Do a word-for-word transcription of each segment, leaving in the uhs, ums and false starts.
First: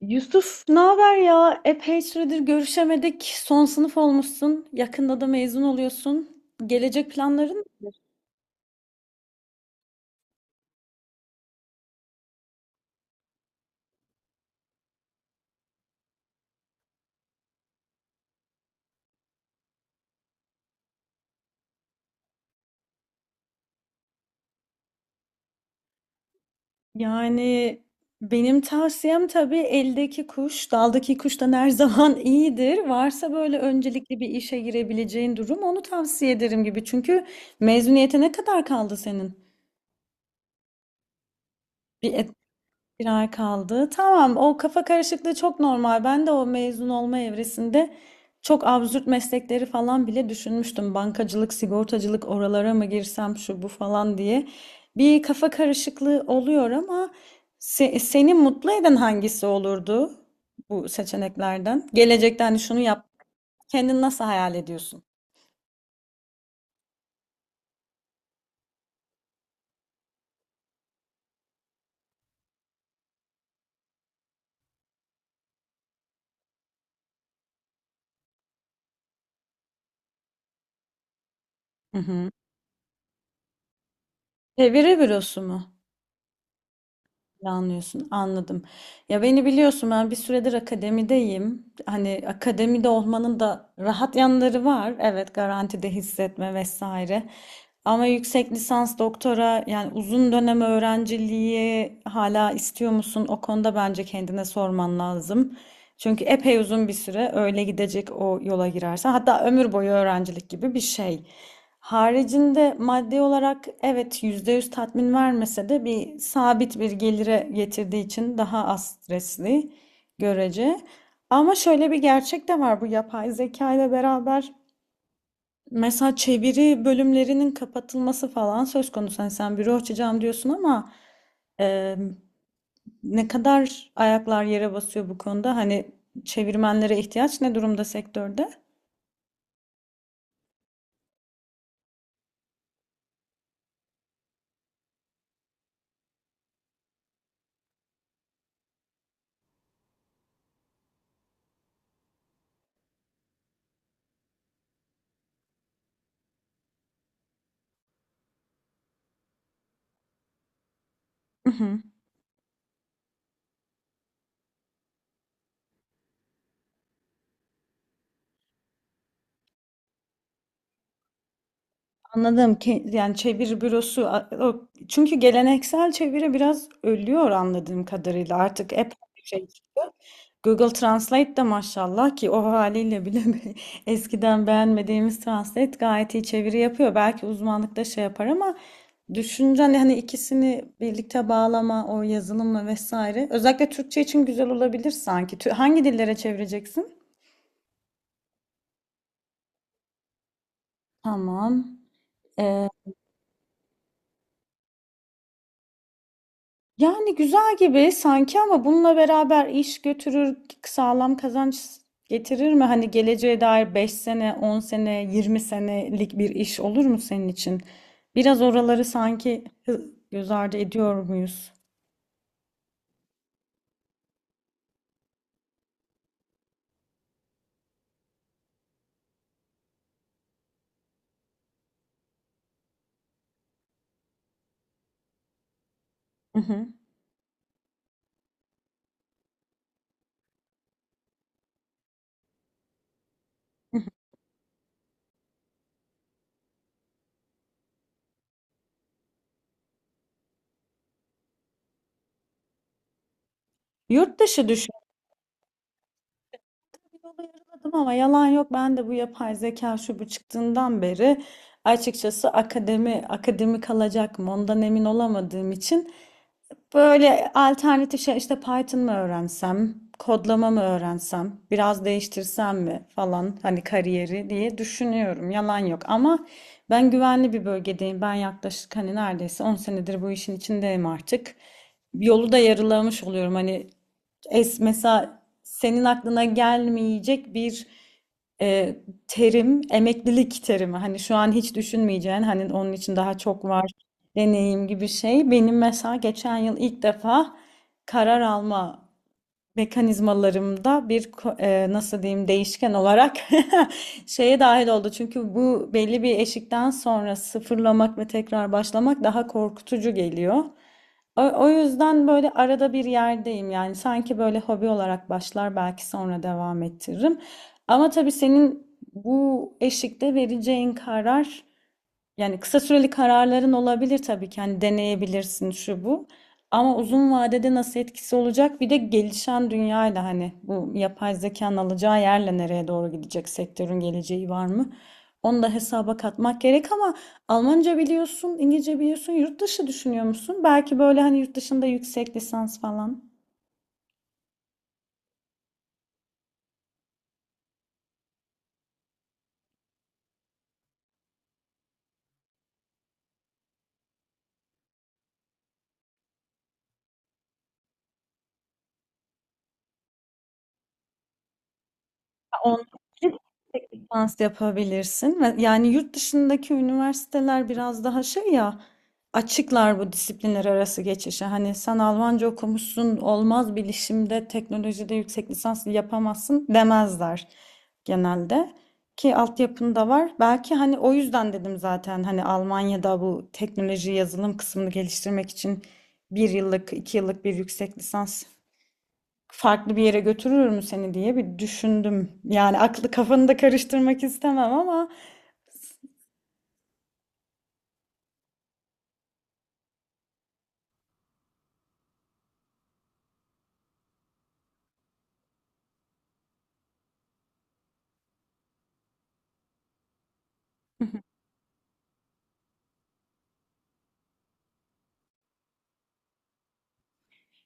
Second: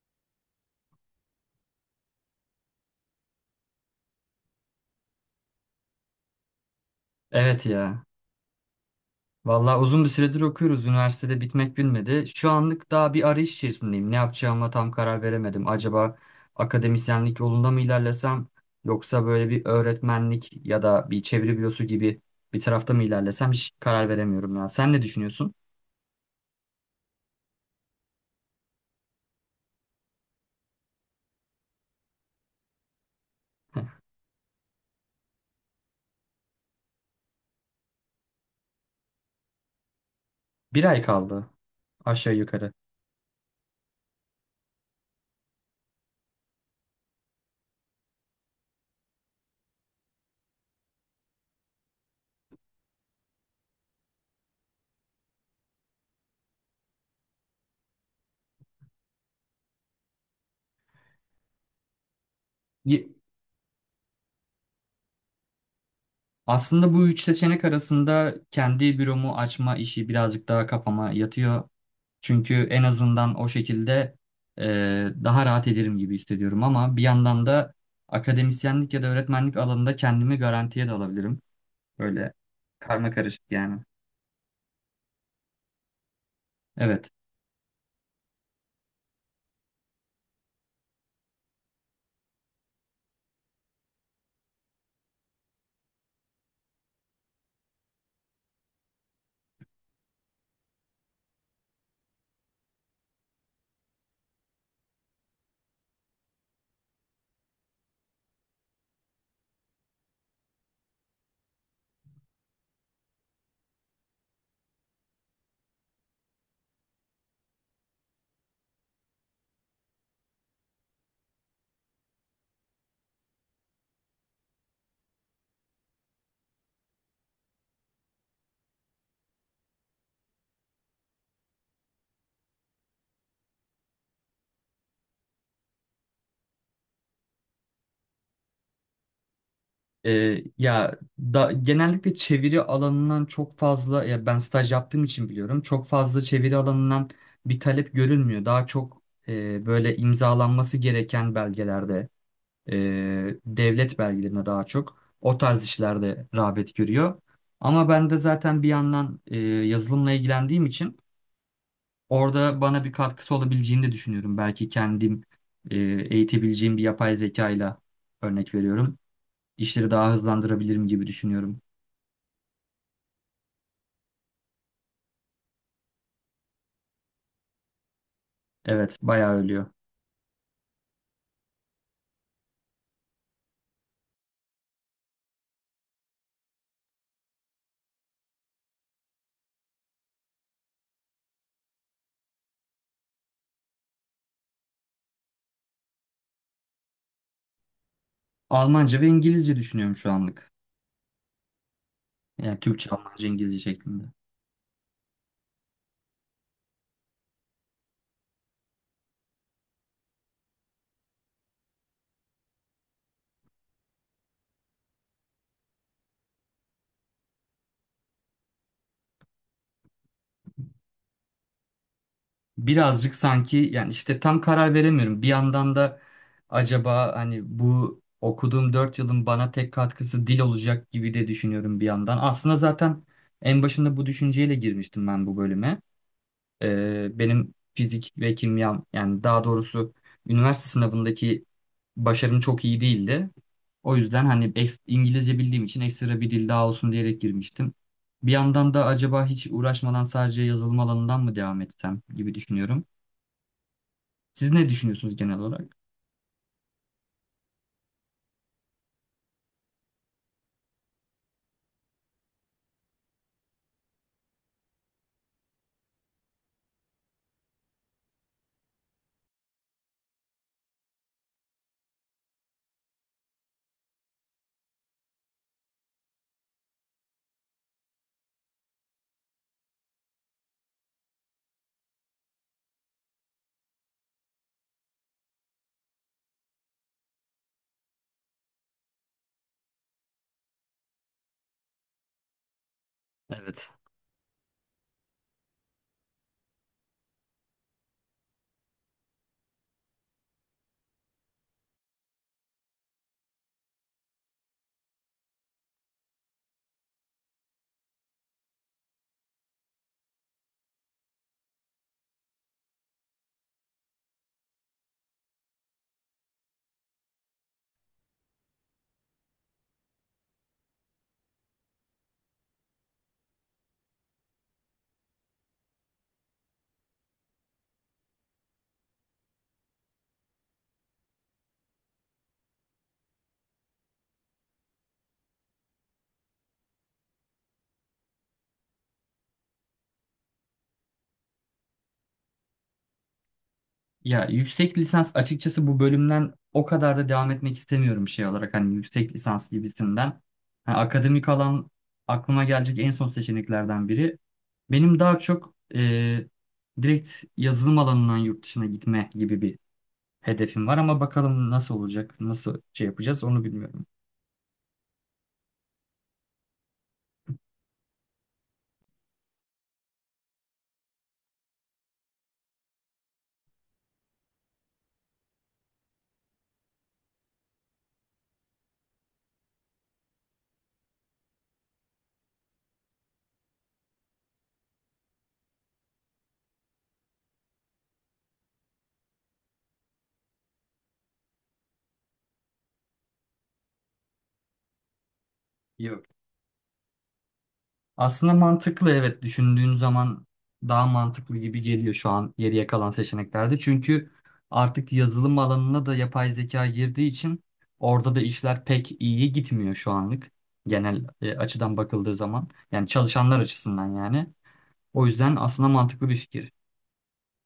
Yusuf, ne haber ya? Epey süredir görüşemedik. Son sınıf olmuşsun. Yakında da mezun oluyorsun. Gelecek planların Evet nedir? ya. Vallahi uzun bir süredir okuyoruz. Üniversitede bitmek bilmedi. Şu anlık daha bir arayış içerisindeyim. Ne yapacağıma tam karar veremedim. Acaba akademisyenlik yolunda mı ilerlesem yoksa böyle bir öğretmenlik ya da bir çeviri bürosu gibi bir tarafta mı ilerlesem hiç karar veremiyorum ya. Sen ne düşünüyorsun? Yani benim tavsiyem tabii eldeki kuş, daldaki kuştan her zaman iyidir. Varsa böyle öncelikli bir işe girebileceğin durum onu tavsiye ederim gibi. Çünkü mezuniyete ne kadar kaldı senin? Bir ay kaldı Bir aşağı yukarı. Bir ay kaldı. Tamam, o kafa karışıklığı çok normal. Ben de o mezun olma evresinde çok absürt meslekleri falan bile düşünmüştüm. Bankacılık, sigortacılık oralara mı girsem şu bu falan diye. Bir kafa karışıklığı oluyor ama se- seni mutlu eden hangisi olurdu bu seçeneklerden? Gelecekten şunu yap. Y- Kendini nasıl hayal ediyorsun? Aslında bu üç seçenek arasında kendi büromu açma işi birazcık daha kafama yatıyor. Çünkü en azından o şekilde e, daha rahat ederim gibi hissediyorum ama bir yandan da akademisyenlik ya da öğretmenlik alanında kendimi garantiye de alabilirim. Hı hı. Böyle karma karışık yani. Çeviri bürosu mu? Evet. Planlıyorsun, anladım. Ya beni biliyorsun ben bir süredir akademideyim. Hani akademide olmanın da rahat yanları var. Evet, garantide hissetme vesaire. Ama yüksek lisans, doktora yani uzun dönem öğrenciliği hala istiyor musun? O konuda bence kendine sorman lazım. Çünkü epey uzun bir süre öyle gidecek o yola girersen. Hatta ömür boyu öğrencilik gibi bir şey. Haricinde maddi olarak evet yüzde yüz tatmin vermese de bir sabit bir gelire getirdiği için daha az stresli görece. Ama şöyle bir gerçek de var bu yapay zeka ile beraber. Mesela çeviri bölümlerinin kapatılması falan söz konusu. Hani sen büro açacağım diyorsun ama e, ne kadar ayaklar yere basıyor bu konuda? Hani çevirmenlere ihtiyaç ne durumda sektörde? E, Ya da genellikle çeviri alanından çok fazla ya ben staj yaptığım için biliyorum. Çok fazla çeviri alanından bir talep görülmüyor. Daha çok e, böyle imzalanması gereken belgelerde e, devlet belgelerine daha çok o tarz işlerde rağbet görüyor. Ama ben de zaten bir yandan e, yazılımla ilgilendiğim için Hı hı. orada bana bir katkısı olabileceğini de düşünüyorum. Belki kendim e, eğitebileceğim bir yapay zeka ile örnek veriyorum. İşleri daha hızlandırabilirim gibi düşünüyorum. Anladım ki yani çeviri bürosu a- o- çünkü geleneksel çeviri biraz ölüyor anladığım kadarıyla artık epey Evet, bir bayağı şey. ölüyor. Google Translate de maşallah ki o haliyle bile eskiden beğenmediğimiz Translate gayet iyi çeviri yapıyor. Belki uzmanlıkta şey yapar ama düşünce hani hani ikisini birlikte bağlama o yazılımla vesaire. Özellikle Türkçe için güzel olabilir sanki. Tü- Hangi dillere çevireceksin? Almanca ve İngilizce düşünüyorum şu anlık. Tamam. Yani Türkçe, Almanca, İngilizce şeklinde. Yani güzel gibi sanki ama bununla beraber iş götürür, sağlam kazanç getirir mi? Hani geleceğe dair beş sene, on sene, yirmi senelik bir iş olur mu senin için? Biraz oraları sanki hı- göz ardı ediyor muyuz? Birazcık sanki yani işte tam karar veremiyorum. Bir yandan da acaba hani bu okuduğum dört yılın bana tek katkısı dil olacak gibi de düşünüyorum bir yandan. Aslında zaten en başında bu düşünceyle girmiştim ben bu bölüme. Hı hı. Ee, benim fizik ve kimyam yani daha doğrusu üniversite sınavındaki başarım çok iyi değildi. O yüzden hani eks- İngilizce bildiğim için ekstra bir dil daha olsun diyerek girmiştim. Bir yandan da acaba hiç uğraşmadan sadece yazılım alanından mı devam etsem gibi düşünüyorum. Yurt dışı Siz ne düşün. düşünüyorsunuz genel olarak? Yola yarıladım ama yalan yok. Ben de bu yapay zeka şu bu çıktığından beri açıkçası akademi akademi kalacak mı ondan emin olamadığım için böyle alternatif şey işte Python mı öğrensem, kodlama mı öğrensem, biraz değiştirsem mi falan hani kariyeri diye düşünüyorum. Yalan yok ama ben güvenli bir bölgedeyim. Ben yaklaşık hani neredeyse on senedir bu işin içindeyim artık. Yolu da yarılamış oluyorum. Hani es mesela senin aklına gelmeyecek bir e, terim, emeklilik terimi. Hani şu an hiç düşünmeyeceğin, hani onun için daha çok Evet. var deneyim gibi şey. Benim mesela geçen yıl ilk defa karar alma mekanizmalarımda bir ko- e, nasıl diyeyim değişken olarak şeye dahil oldu. Çünkü bu belli bir eşikten sonra sıfırlamak ve tekrar başlamak daha korkutucu geliyor. O, o yüzden böyle arada bir yerdeyim yani sanki böyle hobi olarak başlar belki sonra devam ettiririm. Ama tabii senin bu eşikte vereceğin karar yani kısa süreli kararların olabilir tabii ki. Hani deneyebilirsin şu bu. Ama uzun vadede nasıl etkisi olacak? Bir de gelişen dünyayla hani bu yapay zekanın alacağı yerle nereye doğru gidecek sektörün geleceği var mı? Onu da hesaba katmak gerek ama Almanca biliyorsun, İngilizce biliyorsun, yurt dışı düşünüyor musun? Belki böyle hani yurt dışında yüksek lisans falan. Ya yüksek lisans açıkçası bu bölümden o kadar da devam etmek istemiyorum şey olarak hani yüksek lisans gibisinden. Ha, akademik alan aklıma gelecek en son seçeneklerden biri. Benim daha çok e, direkt yazılım alanından yurt dışına gitme gibi bir hedefim var ama bakalım nasıl olacak, nasıl On- şey yapacağız onu bilmiyorum. Lisans yapabilirsin. Ve yani yurt dışındaki üniversiteler biraz daha şey ya açıklar bu disiplinler arası geçişe. Hani sen Almanca okumuşsun olmaz bilişimde teknolojide yüksek lisans yapamazsın demezler genelde. Ki altyapın da var. Belki hani o yüzden dedim zaten hani Almanya'da bu teknoloji yazılım kısmını geliştirmek için bir yıllık iki yıllık bir yüksek lisans farklı bir yere götürür mü seni diye bir düşündüm. Yani aklı kafanı da karıştırmak istemem ama Yok. Aslında mantıklı evet düşündüğün zaman daha mantıklı gibi geliyor şu an geriye kalan seçeneklerde. Çünkü artık yazılım alanına da yapay zeka girdiği için orada da işler pek iyi gitmiyor şu anlık. Genel e, açıdan bakıldığı zaman yani çalışanlar açısından yani. O yüzden aslında mantıklı bir fikir.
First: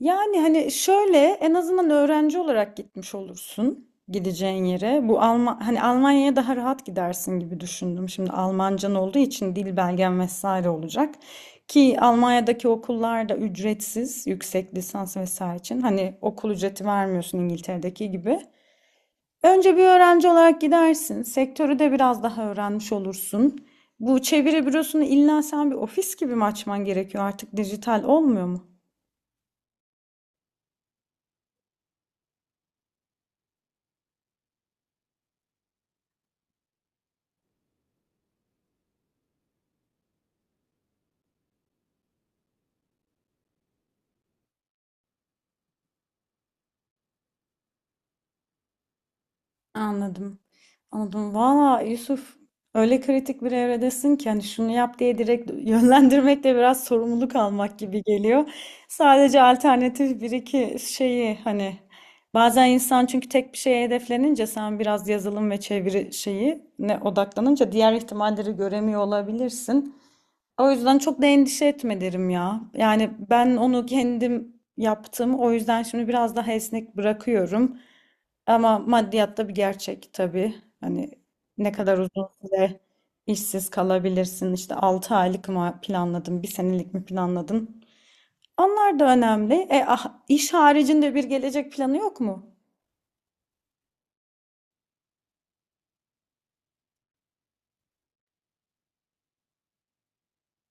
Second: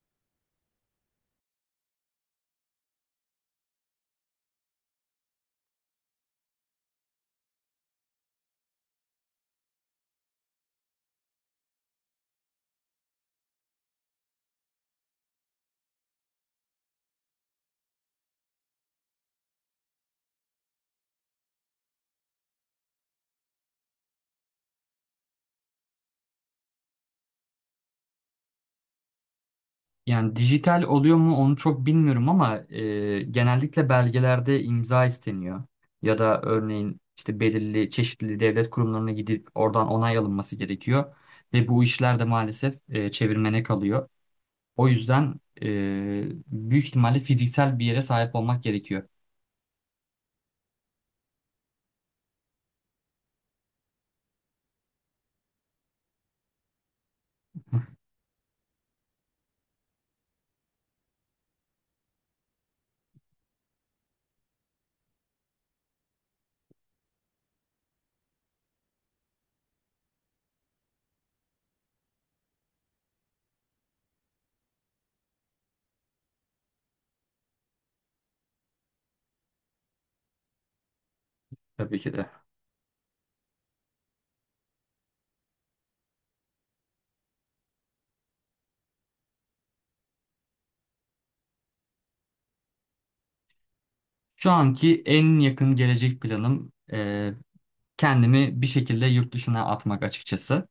yani hani şöyle en azından öğrenci olarak gitmiş olursun gideceğin yere. Bu Alma hani Almanya'ya daha rahat gidersin gibi düşündüm. Şimdi Almancan olduğu için dil belgen vesaire olacak. Ki Almanya'daki okullar da ücretsiz yüksek lisans vesaire için. Hani okul ücreti vermiyorsun İngiltere'deki gibi. Önce bir öğrenci olarak gidersin. Sektörü de biraz daha öğrenmiş olursun. Bu çeviri bürosunu illa sen bir ofis gibi mi açman gerekiyor? Artık dijital olmuyor mu? Yani dijital oluyor mu onu çok bilmiyorum ama e, genellikle belgelerde imza isteniyor. Ya da örneğin işte belirli çeşitli devlet kurumlarına gidip oradan onay alınması gerekiyor. Ve bu işler de maalesef e, çevirmene kalıyor. O yüzden e, büyük ihtimalle fiziksel bir yere sahip olmak gerekiyor. Anladım. Anladım. Valla Yusuf öyle kritik bir evredesin ki hani şunu yap diye direkt yönlendirmek de biraz sorumluluk almak gibi geliyor. Sadece alternatif bir iki şeyi hani bazen insan çünkü tek bir şeye hedeflenince sen biraz yazılım ve çeviri şeyi ne odaklanınca diğer ihtimalleri göremiyor olabilirsin. O yüzden çok da endişe etme derim ya. Yani ben onu kendim yaptım. O yüzden şimdi biraz daha esnek bırakıyorum. Ama maddiyat da bir gerçek tabii. Hani ne kadar Tabii ki uzun de. süre işsiz kalabilirsin. İşte altı aylık mı planladın, bir senelik mi planladın? Onlar da önemli. E, ah, iş haricinde bir gelecek planı yok mu? Şu anki en yakın gelecek planım e, kendimi bir şekilde yurt dışına atmak açıkçası.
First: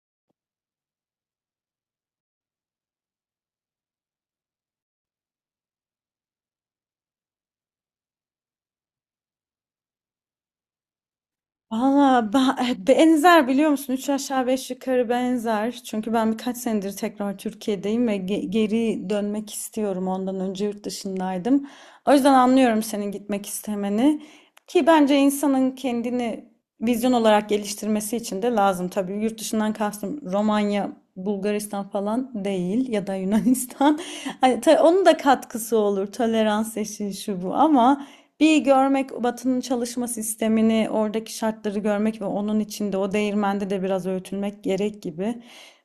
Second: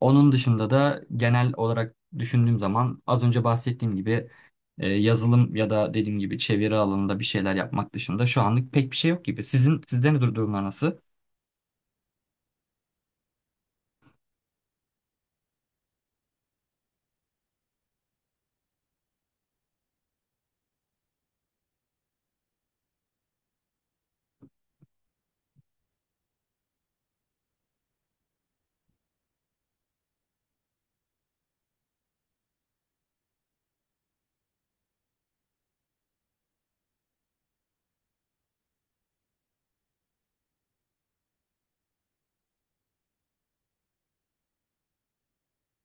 Onun dışında da genel olarak düşündüğüm zaman az önce bahsettiğim gibi e, yazılım ya da dediğim gibi çeviri alanında bir şeyler yapmak dışında şu anlık pek bir şey yok gibi. Sizin sizde ne dur- durumlar nasıl? Valla ben- eh, benzer biliyor musun? Üç aşağı beş yukarı benzer. Çünkü ben birkaç senedir tekrar Türkiye'deyim ve ge- geri dönmek istiyorum. Ondan önce yurt dışındaydım. O yüzden anlıyorum senin gitmek istemeni. Ki bence insanın kendini vizyon olarak geliştirmesi için de lazım. Tabii yurt dışından kastım Romanya, Bulgaristan falan değil ya da Yunanistan. Hani ta- onun da katkısı olur. Tolerans eşiği şu bu ama bir görmek Batı'nın çalışma sistemini, oradaki şartları görmek ve onun içinde o değirmende de biraz öğütülmek gerek gibi.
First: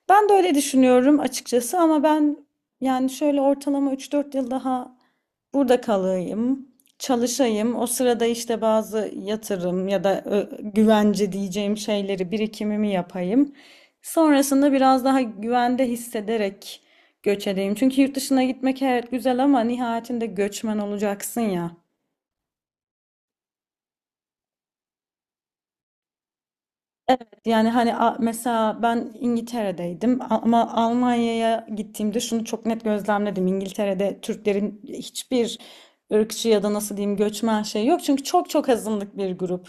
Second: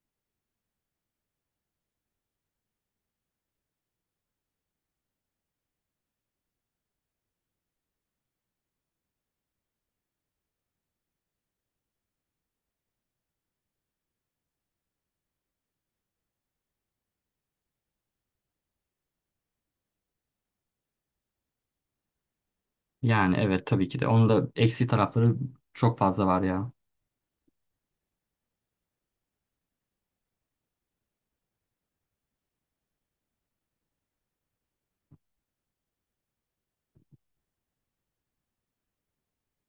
Ben de öyle düşünüyorum açıkçası ama ben yani şöyle ortalama üç dört yıl daha burada kalayım, çalışayım. O sırada işte bazı yatırım ya da ö, güvence diyeceğim şeyleri, birikimimi yapayım. Sonrasında biraz daha güvende hissederek göç edeyim. Çünkü yurt dışına gitmek evet güzel ama nihayetinde göçmen olacaksın ya. Yani evet tabii ki de. Onun da eksi tarafları çok fazla var ya. Yani hani a- mesela ben İngiltere'deydim ama Almanya'ya gittiğimde şunu çok net gözlemledim. İngiltere'de Türklerin hiçbir ırkçı ya da nasıl diyeyim göçmen şey yok. Çünkü çok çok azınlık bir grup.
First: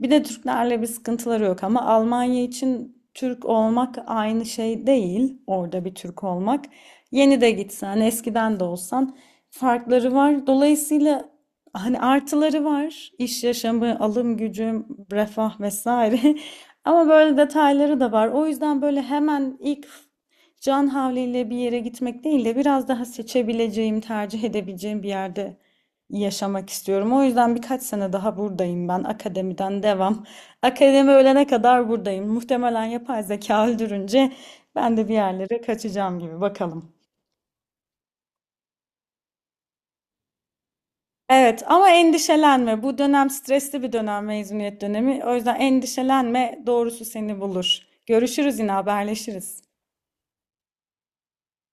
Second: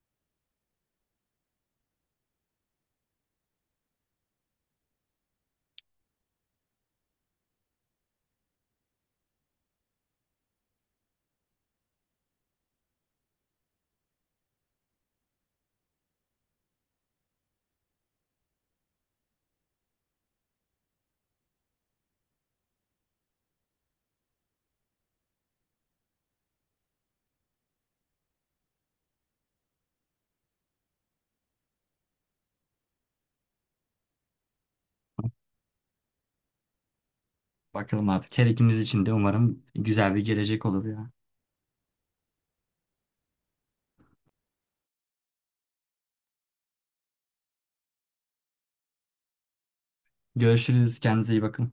Bir de Türklerle bir sıkıntıları yok ama Almanya için Türk olmak aynı şey değil. Orada bir Türk olmak. Yeni de gitsen, eskiden de olsan farkları var. Dolayısıyla hani artıları var. İş yaşamı, alım gücüm, refah vesaire. Ama böyle detayları da var. O yüzden böyle hemen ilk can havliyle bir yere gitmek değil de biraz daha seçebileceğim, tercih edebileceğim bir yerde yaşamak istiyorum. O yüzden birkaç sene daha buradayım ben. Akademiden devam. Akademi ölene kadar buradayım. Muhtemelen yapay zeka öldürünce ben de bir yerlere kaçacağım gibi. Bakalım. Bakalım artık her ikimiz için de umarım güzel bir gelecek olur ya. Evet ama endişelenme. Bu dönem stresli bir dönem mezuniyet dönemi. O yüzden endişelenme, doğrusu seni bulur. Görüşürüz yine haberleşiriz. Görüşürüz. Kendinize iyi bakın.